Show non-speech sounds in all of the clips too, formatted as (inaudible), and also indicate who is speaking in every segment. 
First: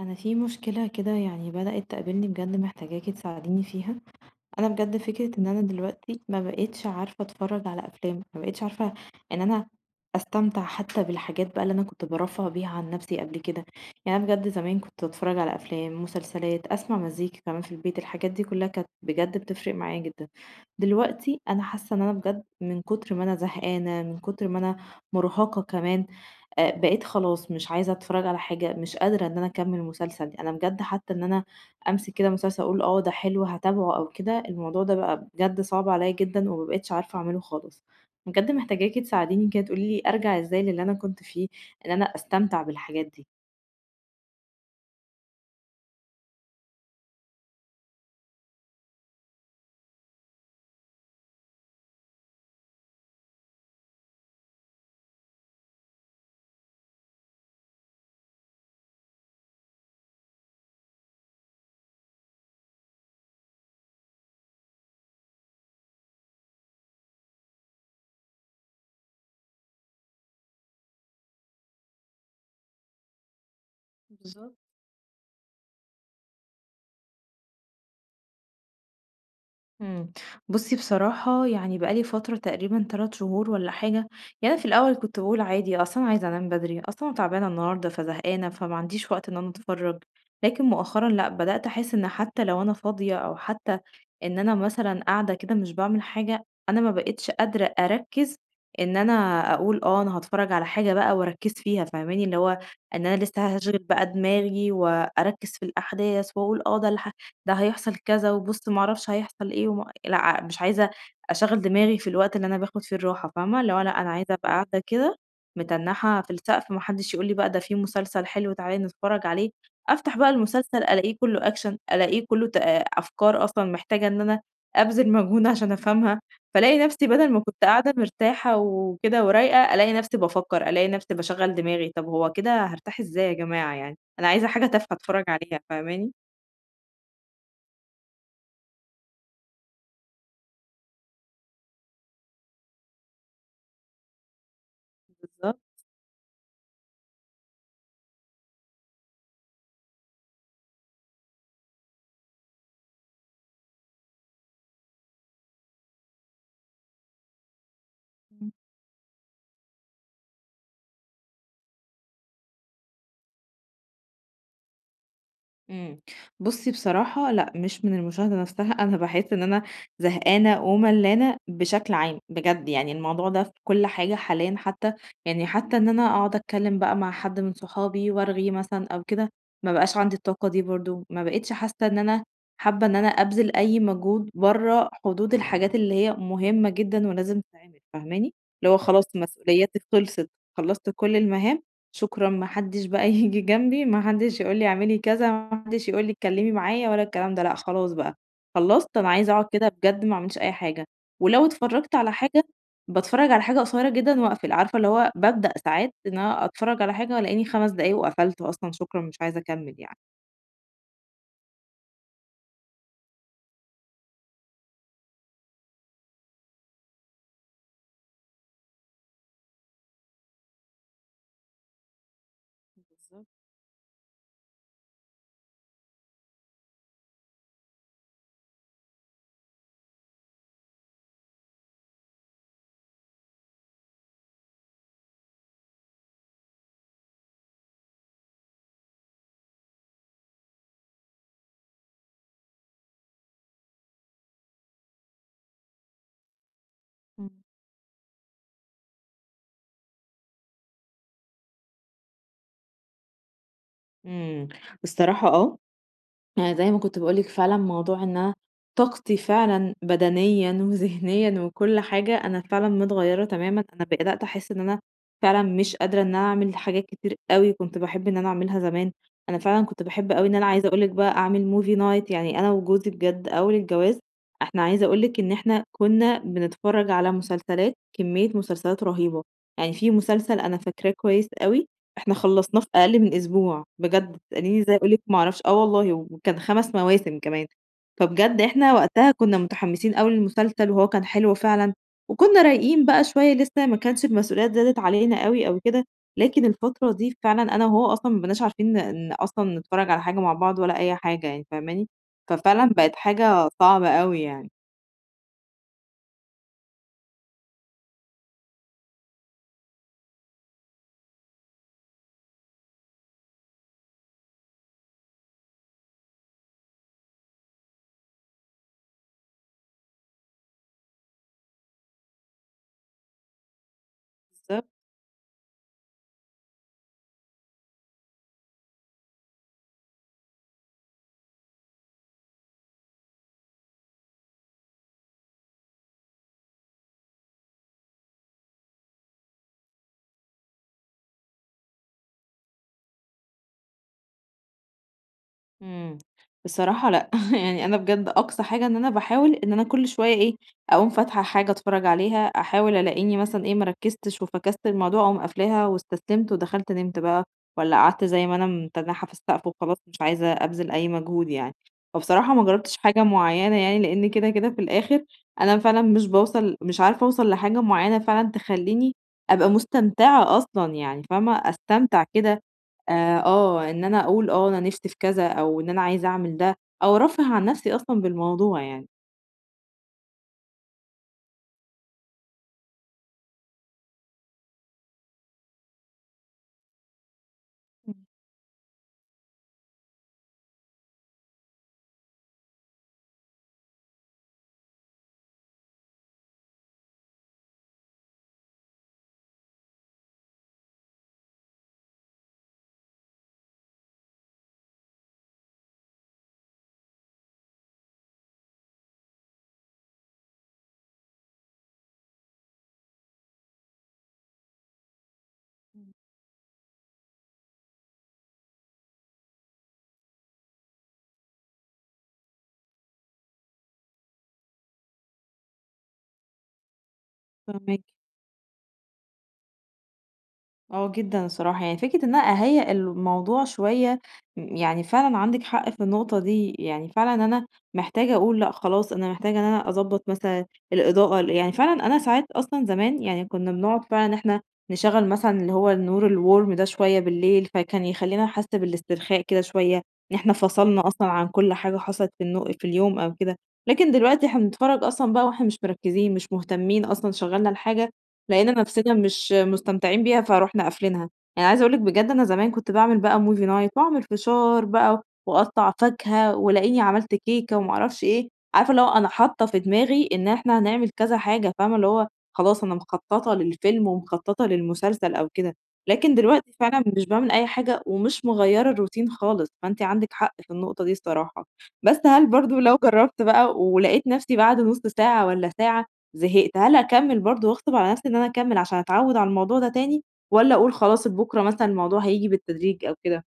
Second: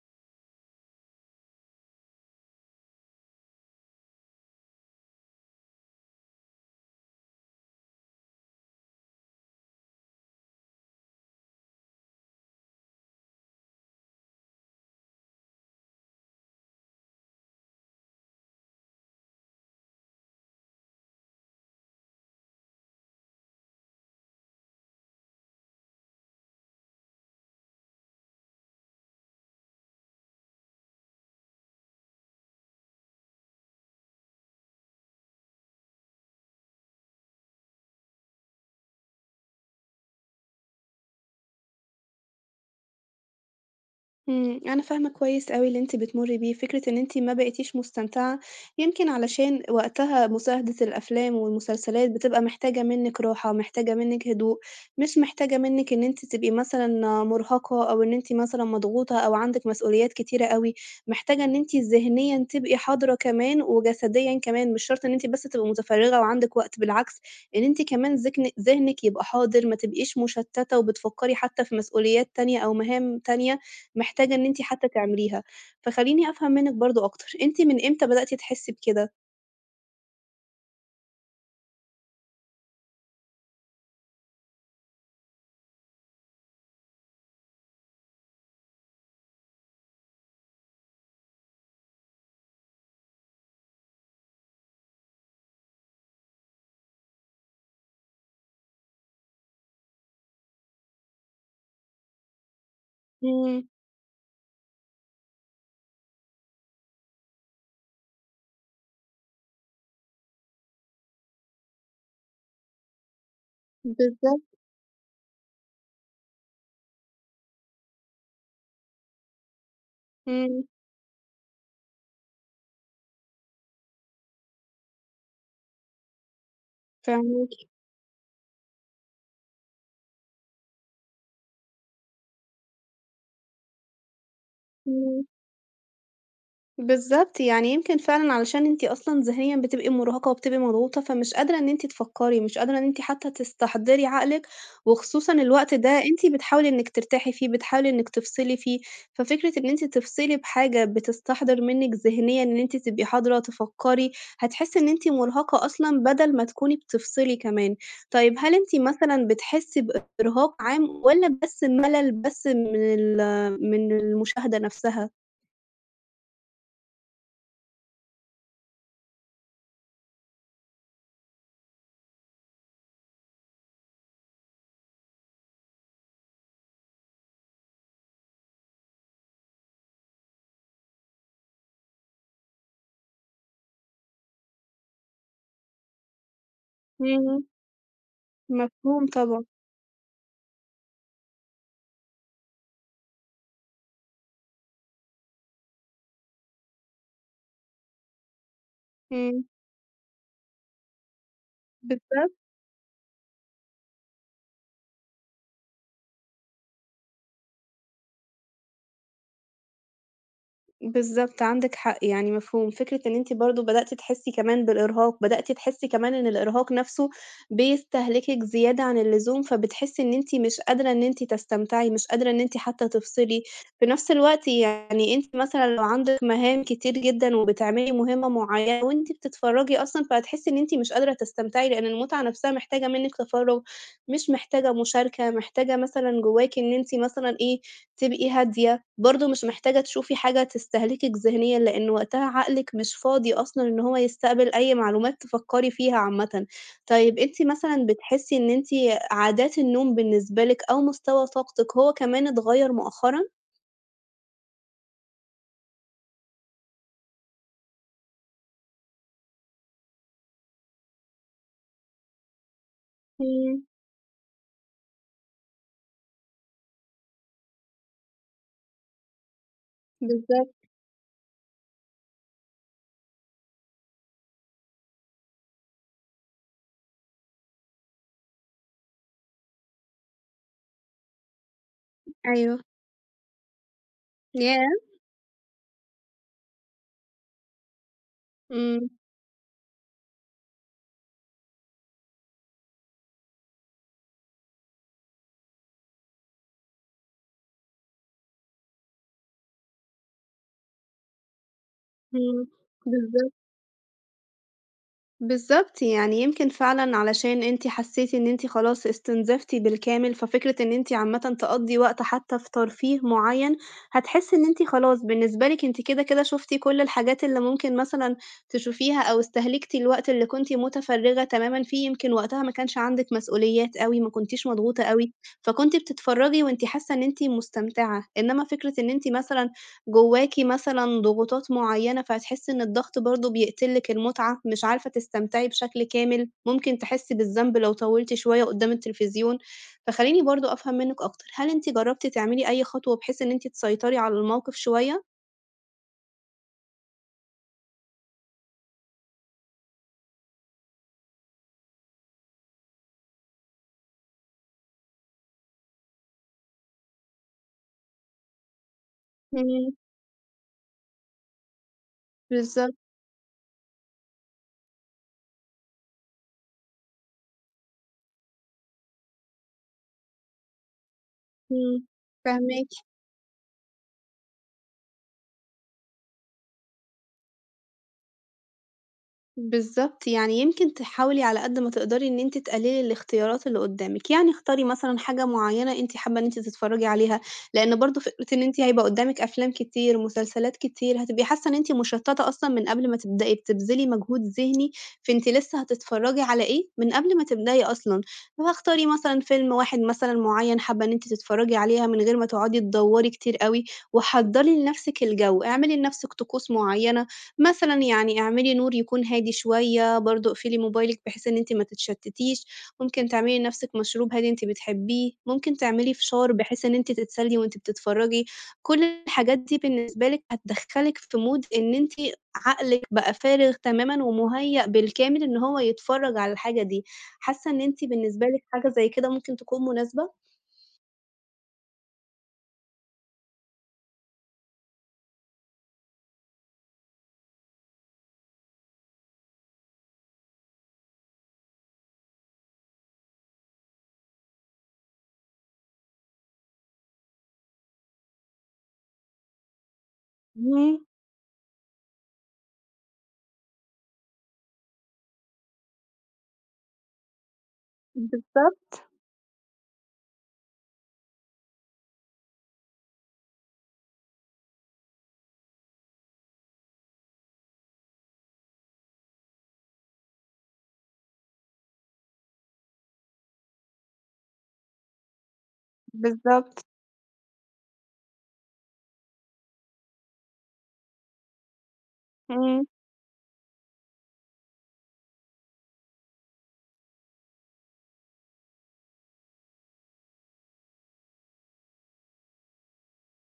Speaker 1: انا في مشكله كده يعني بدات تقابلني بجد محتاجاكي تساعديني فيها. انا بجد فكره ان انا دلوقتي ما بقتش عارفه اتفرج على افلام، ما بقتش عارفه ان انا استمتع حتى بالحاجات بقى اللي انا كنت برفه بيها عن نفسي قبل كده. يعني انا بجد زمان كنت اتفرج على افلام مسلسلات اسمع مزيكا كمان في البيت، الحاجات دي كلها كانت بجد بتفرق معايا جدا. دلوقتي انا حاسه ان انا بجد من كتر ما انا زهقانه، من كتر ما انا مرهقه كمان، بقيت خلاص مش عايزة أتفرّج على حاجة، مش قادرة إن أنا أكمّل مسلسل، أنا بجد حتى إن أنا أمسك كده مسلسل أقول آه ده حلو هاتابعه أو كده، الموضوع ده بقى بجد صعب عليّا جدًا وما بقيتش عارفة أعمله خالص. بجد محتاجاكِ تساعديني كده تقولي لي أرجع إزاي للي أنا كنت فيه، إن أنا أستمتع بالحاجات دي.
Speaker 2: إمم، أنا فاهمة كويس أوي اللي أنتِ بتمُرّي بيه، فكرة إن أنتِ ما بقيتيش مستمتعة، يمكن علشان وقتها مشاهدة الأفلام والمسلسلات بتبقى محتاجة منِّك راحة، محتاجة منِّك هدوء، مش محتاجة منِّك إن أنتِ تبقي مثلًا مُرهَقة أو إن أنتِ مثلًا مضغوطة أو عندِك مسؤوليات كتيرة أوي، محتاجة إن أنتِ ذهنيًا تبقي حاضرة كمان وجسديًا كمان، مش شرط إن أنتِ بس تبقي متفرّغة وعندِك وقت، بالعكس إن أنتِ كمان ذهنِك يبقى حاضر، ما تبقيش مشتتة وبتفكّري حتى في مسؤوليات تانية أو مهام تانية. محتاجة إن
Speaker 1: بالضبط.
Speaker 2: أنتِ حتى تعمليها. فخلّيني أفهم منِّك برضه أكتر، أنتِ من إمتى بدأتِ تحسّي بكده؟
Speaker 1: إمم. بُصّي بصراحة يعني بقى لي فترة تقريبًا 3 شهور والّا حاجة، يعني أنا في الأول كنت باقول عادي أصل أنا عايزة أنام بدري، أصل أنا تعبانة النهارده فزهقانة، فما عنديش وقت إن أنا أتفرّج، لكن مؤخرًا لأ، بدأت أحس إن حتى لو أنا فاضية أو حتى إن أنا مثلًا قاعدة كده مش باعمل حاجة، أنا ما بقيتش قادرة أركّز إن أنا أقول آه، أنا هاتفرّج على حاجة بقى وأركّز فيها فاهماني؟ اللي هو إن أنا لسه
Speaker 2: إمم،
Speaker 1: هاشغِل بقى دماغي وأركّز في الأحداث وأقول آه، ده اللي ده هيحصل كذا وبُص ما أعرفش هيحصل إيه وما لأ، مش عايزة أشغّل دماغي في الوقت اللي أنا باخد فيه الراحة فاهمة؟ اللي هو لأ، أنا عايزة أبقى
Speaker 2: بالضبط،
Speaker 1: قاعدة كده متنّحة في السقف ما حدّش يقول لي بقى ده في مسلسل حلو تعالي نتفرّج عليه، أفتح بقى
Speaker 2: إمم،
Speaker 1: المسلسل ألاقيه كُلّه أكشن، ألاقيه كُلّه أفكار أصلًا محتاجة إن أنا أبذل مجهود عشان أفهمها، فالاقي نَفْسي بدل ما
Speaker 2: فاهماكِ،
Speaker 1: كنت قاعدة مرتاحة وكده ورايقة، ألاقي نَفْسي بافكّر، ألاقي نَفْسي باشغّل دماغي، طَب هو كده هارتاح إزاي يا جماعة يعني؟ أنا عايزة حاجة تافهة
Speaker 2: إمم.
Speaker 1: أتفرّج عليها فاهماني؟
Speaker 2: بالضبط، يعني يمكن فعلًا علشان أنتِ أصلًا ذهنيًا بتبقي مُرهقة وبتبقي مضغوطة، فمش قادرة إن أنتِ تفكّري، مش قادرة إن أنتِ حتى تستحضري عقلِك، وخصوصًا
Speaker 1: بالضبط.
Speaker 2: الوقت ده أنتِ بتحاولي إنِّك ترتاحي فيه، بتحاولي إنِّك تفصلي فيه، ففكرة إن أنتِ تفصلي بحاجة بتستحضر منِّك ذهنيًا إن أنتِ تبقي حاضرة تفكّري، هتحسّي إن أنتِ مُرهقة أصلًا بدل ما تكوني بتفصلي كمان. طيب هل أنتِ مثلًا بتحسّي بإرهاق عام والّا بس ملل بس من المشاهدة نَفْسها؟
Speaker 1: إمم. بُصّي بصراحة لأ، مش من المشاهدة نفسها، أنا باحس إن أنا زهقانة وملّانة بشكل عام، بجد يعني الموضوع ده في كل حاجة حاليًا حتى يعني حتى إن أنا أقعد أتكلّم بقى مع حد من صحابي وأرغي مثلًا أو كده، ما بقاش عندي الطاقة دي برضه، ما بقيتش حاسة إن أنا حابة إن أنا أبذل أي مجهود برّه حدود الحاجات اللي هي مهمة جدًا ولازم
Speaker 2: إمم.
Speaker 1: تتعمل، فاهماني؟ اللي هو خلاص
Speaker 2: مفهوم طبعًا،
Speaker 1: مسؤولياتي خلصت، خلّصت كل المهام شكرًا، ما حدش بقى (laughs) ييجي جنبي، ما حدش يقول لي اعملي كذا، ما حدش يقول لي اتكلمي معايا ولا الكلام ده، لأ خلاص بقى، خلّصت أنا عايزة
Speaker 2: إمم،
Speaker 1: أقعد كده بجد ما اعملش أي حاجة، ولو اتفرّجت على
Speaker 2: بالذات
Speaker 1: حاجة، باتفرّج على حاجة قصيّرة جدًا واقفل، عارفة اللي هو بابدأ ساعات إن أنا أتفرّج على حاجة والاقيني 5 دقايق وقفلت أصلًا شكرًا مش عايزة أكمّل يعني.
Speaker 2: بالضبط، عندِك حق، يعني مفهوم. فكرة إن أنتِ برضه بدأتِ تحسّي كمان بالإرهاق، بدأتِ تحسّي كمان إن الإرهاق نَفْسه بيستهلكِك زيادة عن اللزوم، فبتحسّي إن أنتِ مش قادرة إن أنتِ تستمتعي، مش قادرة إن أنتِ حتى
Speaker 1: بالضبط،
Speaker 2: تفصلي. في نَفْس الوقت يعني أنتِ مثلًا لو عندِك مهام كتير جدًا وبتعملي مهمة معيّنة وأنتِ بتتفرّجي أصلًا، فهتحسّي إن أنتِ مش قادرة تستمتعي، لإن المتعة نَفْسها محتاجة منِّك تفرُّغ، مش محتاجة مشاركة، محتاجة مثلًا جواكِ إن أنتِ مثلًا إيه، تبقي هادية، برضه مش محتاجة تشوفي حاجة تستهلكِك ذهنيًا، لإن وقتها عقلِك مش فاضي أصلًا إن هو يستقبل أي معلومات تفكّري فيها عامةً. طيب
Speaker 1: إمم.
Speaker 2: أنتِ مثلًا بتحسّي إن أنتِ عادات النوم بالنسبة لِك أو مستوى طاقتِك هو كمان اتغيّر مؤخرًا؟
Speaker 1: إمم، الصراحة آه، يعني زي ما كنت باقول لِك فعلًا موضوع إن أنا طاقتي فعلًا بدنيًا (laughs) وذهنيًا وكل حاجة أنا فعلًا متغيّرة
Speaker 2: إمم،
Speaker 1: تمامًا، أنا بدأت أحس إن أنا فعلًا مش قادرة إن أنا أعمل حاجات كتير أوي كنت باحب إن أنا أعملها زمان، أنا فعلًا كنت باحب أوي إن أنا
Speaker 2: بالضبط،
Speaker 1: عايزة أقول لِك بقى أعمل movie night يعني أنا وجوزي بجد أول الجواز، إحنا عايزة أقول لِك إن إحنا كنا بنتفرّج على مسلسلات، كمية مسلسلات رهيبة، يعني في مسلسل أنا فاكراه كويس أوي إحنا
Speaker 2: أيوه،
Speaker 1: خلّصناه في أقل من أسبوع، بجد تسأليني إزاي
Speaker 2: ياه!
Speaker 1: أقول لِك ما أعرفش، آه والله، وكان 5 مواسم كمان، فبجد إحنا
Speaker 2: إمم،
Speaker 1: وقتها كنا متحمسين أوي للمسلسل وهو كان حلو فعلًا، وكنا رايقين بقى شوية لسه ما كانش المسؤوليات زادت علينا أوي أو كده، لكن الفترة دي فعلًا أنا وهو أصلًا ما بقيناش عارفين ن ن أصلًا نتفرج على حاجة مع بعض ولا أي حاجة يعني، فاهماني؟
Speaker 2: إمم،
Speaker 1: ففعلًا بقت
Speaker 2: بالضبط.
Speaker 1: حاجة صعبة أوي يعني.
Speaker 2: بالضبط، يعني يمكن فعلًا علشان أنتِ حسيتِ إن أنتِ خلاص استنزفتِ بالكامل، ففكرة إن أنتِ عامةً تقضّي وقت حتى في ترفيه معيّن، هتحسّي إن أنتِ خلاص بالنسبة لِك أنتِ كده، كده شُفتِ كل الحاجات اللي ممكن مثلًا تشوفيها أو استهلكتِ الوقت اللي كنتِ متفرّغة تمامًا فيه، يمكن وقتها ما كانش عندِك مسؤوليات أوي، ما كنتيش
Speaker 1: بالضبط.
Speaker 2: مضغوطة أوي، فكنتِ بتتفرّجي وأنتِ حاسة إن أنتِ مستمتعة، إنما فكرة إن أنتِ مثلًا جواكِ مثلًا ضغوطات معيّنة، فهتحسّي إن الضغط برضه بيقتل لِك المتعة، مش عارفة تستمتعي بشكل كامل، ممكن تحسّي بالذنب لو طوّلتِ شوية قدّام التلفزيون. فخلّيني برضه أفهم منِّك أكتر، هل أنتِ جرّبتِ تعملي أي خطوة بحيث إن أنتِ تسيطري على الموقف شوية؟
Speaker 1: إمم. بصراحة لأ، (laughs) يعني أنا بجد أقصى حاجة إن أنا باحاول إن أنا كل شوية إيه، أقوم فاتحة حاجة أتفرّج عليها، أحاول ألاقيني مثلًا إيه، ما ركّزتش وفكَست الموضوع أقوم قافلاها واستسلمت ودخلت نمت بقى، والّا قعدت زي ما أنا متنّحة في السقف
Speaker 2: إمم،
Speaker 1: وخلاص مش عايزة أبذل أي مجهود يعني. فبصراحة ما
Speaker 2: بالضبط،
Speaker 1: جرّبتش حاجة معيّنة يعني، لإن كده في الآخر أنا فعلًا مش باوصل مش عارفة أوصل لحاجة معيّنة فعلًا تخلّيني أبقى مستمتعة أصلًا يعني، فاهمة؟
Speaker 2: إمم،
Speaker 1: أستمتع كده
Speaker 2: فاهماكِ.
Speaker 1: آآ آه، إن أنا أقول آه أنا نِفْسي في كذا أو إن أنا عايزة أعمل ده أو أرفّه عن نَفْسي أصلًا بالموضوع يعني.
Speaker 2: بالضبط، يعني يمكن تحاولي على قد ما تقدري إن أنتِ تقللي الاختيارات اللي قدّامِك، يعني اختاري مثلًا حاجة معيّنة أنتِ حابة إن أنتِ تتفرّجي عليها، لإن
Speaker 1: إمم.
Speaker 2: برضه فكرة إن أنتِ هيبقى قدّامِك أفلام كتير، مسلسلات كتير، هتبقي حاسة إن أنتِ مشتّتة أصلًا من قبل ما تبدئي، بتبذلي مجهود ذهني في أنتِ لسه هتتفرّجي على إيه من قبل ما تبدئي أصلًا، فاختاري مثلًا فيلم واحد مثلًا معيّن حابة إن أنتِ تتفرّجي عليها من غير ما تقعدي تدوّري كتير أوي، وحضّري لنَفْسِك الجو، اعملي لنَفْسِك طقوس معيّنة. مثلًا يعني اعملي نور يكون هادي شوية، برضه اقفلي موبايلِك بحيث إن أنتِ ما تتشتتيش، ممكن تعملي لنفسِك مشروب هادي أنتِ بتحبيه، ممكن تعملي فشار بحيث إن أنتِ تتسلي وأنتِ بتتفرجي، كل الحاجات دي بالنسبة لِك هتدخّلِك في mood إن أنتِ عقلِك بقى فارغ تمامًا ومُهيأ بالكامل إن هو يتفرج على الحاجة دي، حاسة إن
Speaker 1: فاهماكِ.
Speaker 2: أنتِ بالنسبة لِك حاجة زي كده ممكن تكون مناسبة؟
Speaker 1: آه جدًا الصراحة، يعني فكرة إن أنا أهيّأ الموضوع شوية يعني فعلًا عندِك حق في النقطة دي، يعني فعلًا أنا محتاجة أقول لأ خلاص أنا محتاجة إن أنا أضبّط مثلًا الإضاءة يعني فعلًا أنا ساعات أصلًا زمان يعني كُنّا بنقعد فعلًا إن إحنا نشغّل مثلًا اللي هو النور الwarm ده شوية بالليل، فكان يخلّينا نحس بالاسترخاء كده شوية، إن إحنا
Speaker 2: إمم،
Speaker 1: فصلنا أصلًا عن كل حاجة حصلت في اليوم أو كده، لكن دلوقتي إحنا بنتفرّج أصلًا بقى وإحنا مش مركّزين، مش مهتمين أصلًا، شغّلنا الحاجة لقينا
Speaker 2: بالضبط،
Speaker 1: نفسنا مش مستمتعين بيها فرُحنا قافلينها، يعني عايزة أقول لِك بجد أنا زمان كنت باعمل بقى movie night وأعمل فشار بقى وأقطّع فاكهة ولاقيني عملت كيكة وما أعرفش إيه، عارفة اللي هو أنا حاطة في دماغي إن إحنا هنعمل كذا حاجة، فاهمة اللي هو خلاص أنا مخططة للفيلم ومخططة للمسلسل أو كده، لكن دلوقتي
Speaker 2: بالضبط،
Speaker 1: فعلًا مش باعمل أي حاجة ومش مغيّرة الروتين خالص، فأنتِ عندِك حق في النقطة دي الصراحة، بس هل برضه
Speaker 2: إمم.
Speaker 1: لو جرّبت بقى ولقيت نفسي بعد نُص ساعة والّا ساعة زهقت، هل أكمّل برضه واغصب على نفسي إن أنا أكمّل عشان أتعوّد على الموضوع ده تاني، والّا أقول خلاص لبُكرة مثلًا الموضوع هييجي بالتدريج أو كده؟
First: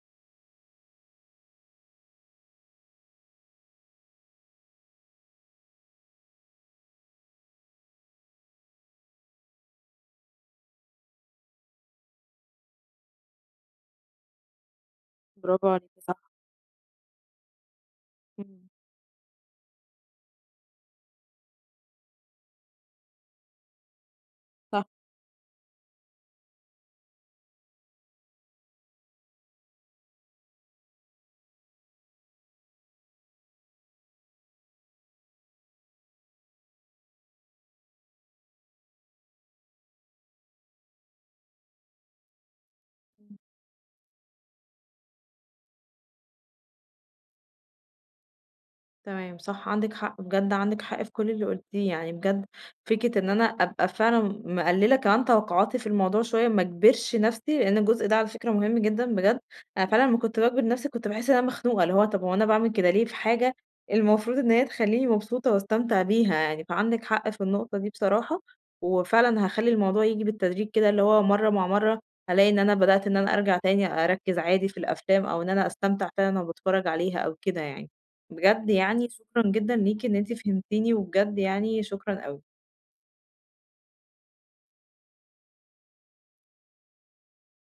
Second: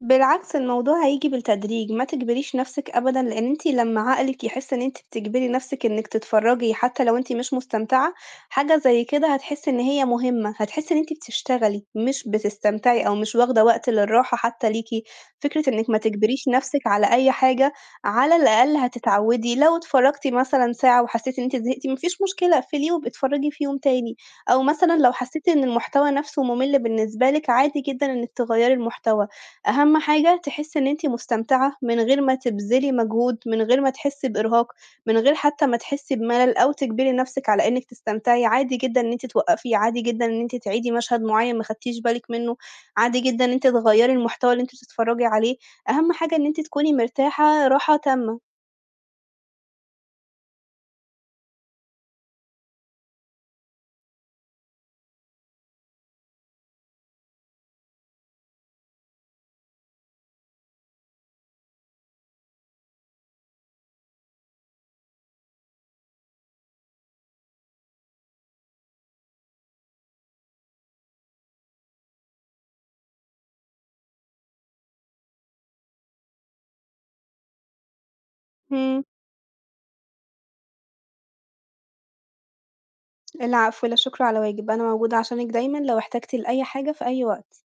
Speaker 2: بالعكس الموضوع هييجي بالتدريج، ما تجبريش نَفْسِك أبدًا، لإن أنتِ لمّا عقلِك يحس إن أنتِ بتجبري نَفْسِك إنِّك تتفرّجي حتى لو أنتِ مش مستمتعة، حاجة زي كده هتحسّي إن هي مهمة، هتحسّي إن أنتِ بتشتغلي مش بتستمتعي أو مش واخدة وقت للراحة حتى ليكِ. فكرة
Speaker 1: برافو
Speaker 2: إنِّك
Speaker 1: عليكِ
Speaker 2: ما
Speaker 1: صح،
Speaker 2: تجبريش نَفْسِك على أي حاجة، على
Speaker 1: إمم،
Speaker 2: الأقل هتتعوّدي، لو اتفرّجتِ مثلًا ساعة وحسيتِ إن أنتِ زهقتِ ما فيش مشكلة، اقفليه وابقي اتفرّجي في يوم تاني، أو
Speaker 1: صح.
Speaker 2: مثلًا لو حسيتِ إن المحتوى نَفْسه مُمِل بالنسبة لِك، عادي جدًا إنِّك تغيّري المحتوى. أهم حاجة تحسّي إن أنتِ مستمتعة، من غير ما تبذلي مجهود، من غير ما تحسّي بإرهاق، من غير حتى ما تحسّي بملل أو تجبري نفسِك على إنِّك تستمتعي، عادي جدًا إن أنتِ توقّفي، عادي جدًا إن أنتِ تعيدي مشهد معيّن ما خدتيش بالِك منّه، عادي جدًا إن أنتِ تغيّري المحتوى اللي أنتِ بتتفرّجي عليه، أهم حاجة إن أنتِ تكوني مرتاحة راحة تامة.
Speaker 1: تمام صح عندِك حق، بجد عندِك حق في كل اللي قُلتيه، يعني بجد فكرة إن أنا أبقى فعلًا مقلّلة كمان توقعاتي في الموضوع شوية، ما اجبرش نَفْسي، لإن الجزء ده على فكرة مهم جدًا بجد، أنا فعلًا لمّا كنت باجبر نَفْسي كنت باحس إن أنا مخنوقة، اللي هو طَب هو أنا باعمل كده ليه في حاجة المفروض إن هي تخلّيني مبسوطة واستمتع بيها يعني، فعندِك حق في النقطة دي بصراحة، وفعلًا هاخلّي الموضوع ييجي بالتدريج كده، اللي هو مرّة مع مرّة هالاقي إن أنا بدأت إن أنا أرجع تاني أركّز عادي في الأفلام، أو إن أنا أستمتع فعلًا وأنا باتفرّج عليها أو كده يعني. بجد
Speaker 2: إمم،
Speaker 1: يعني شكرًا جدًا ليكِ إن أنتِ فهمتيني، وبجد يعني شكرًا أوي.
Speaker 2: العفو، لا شكر على واجب، أنا موجودة عشانِك دايمًا لو احتجتِ لأي حاجة في أي وقت.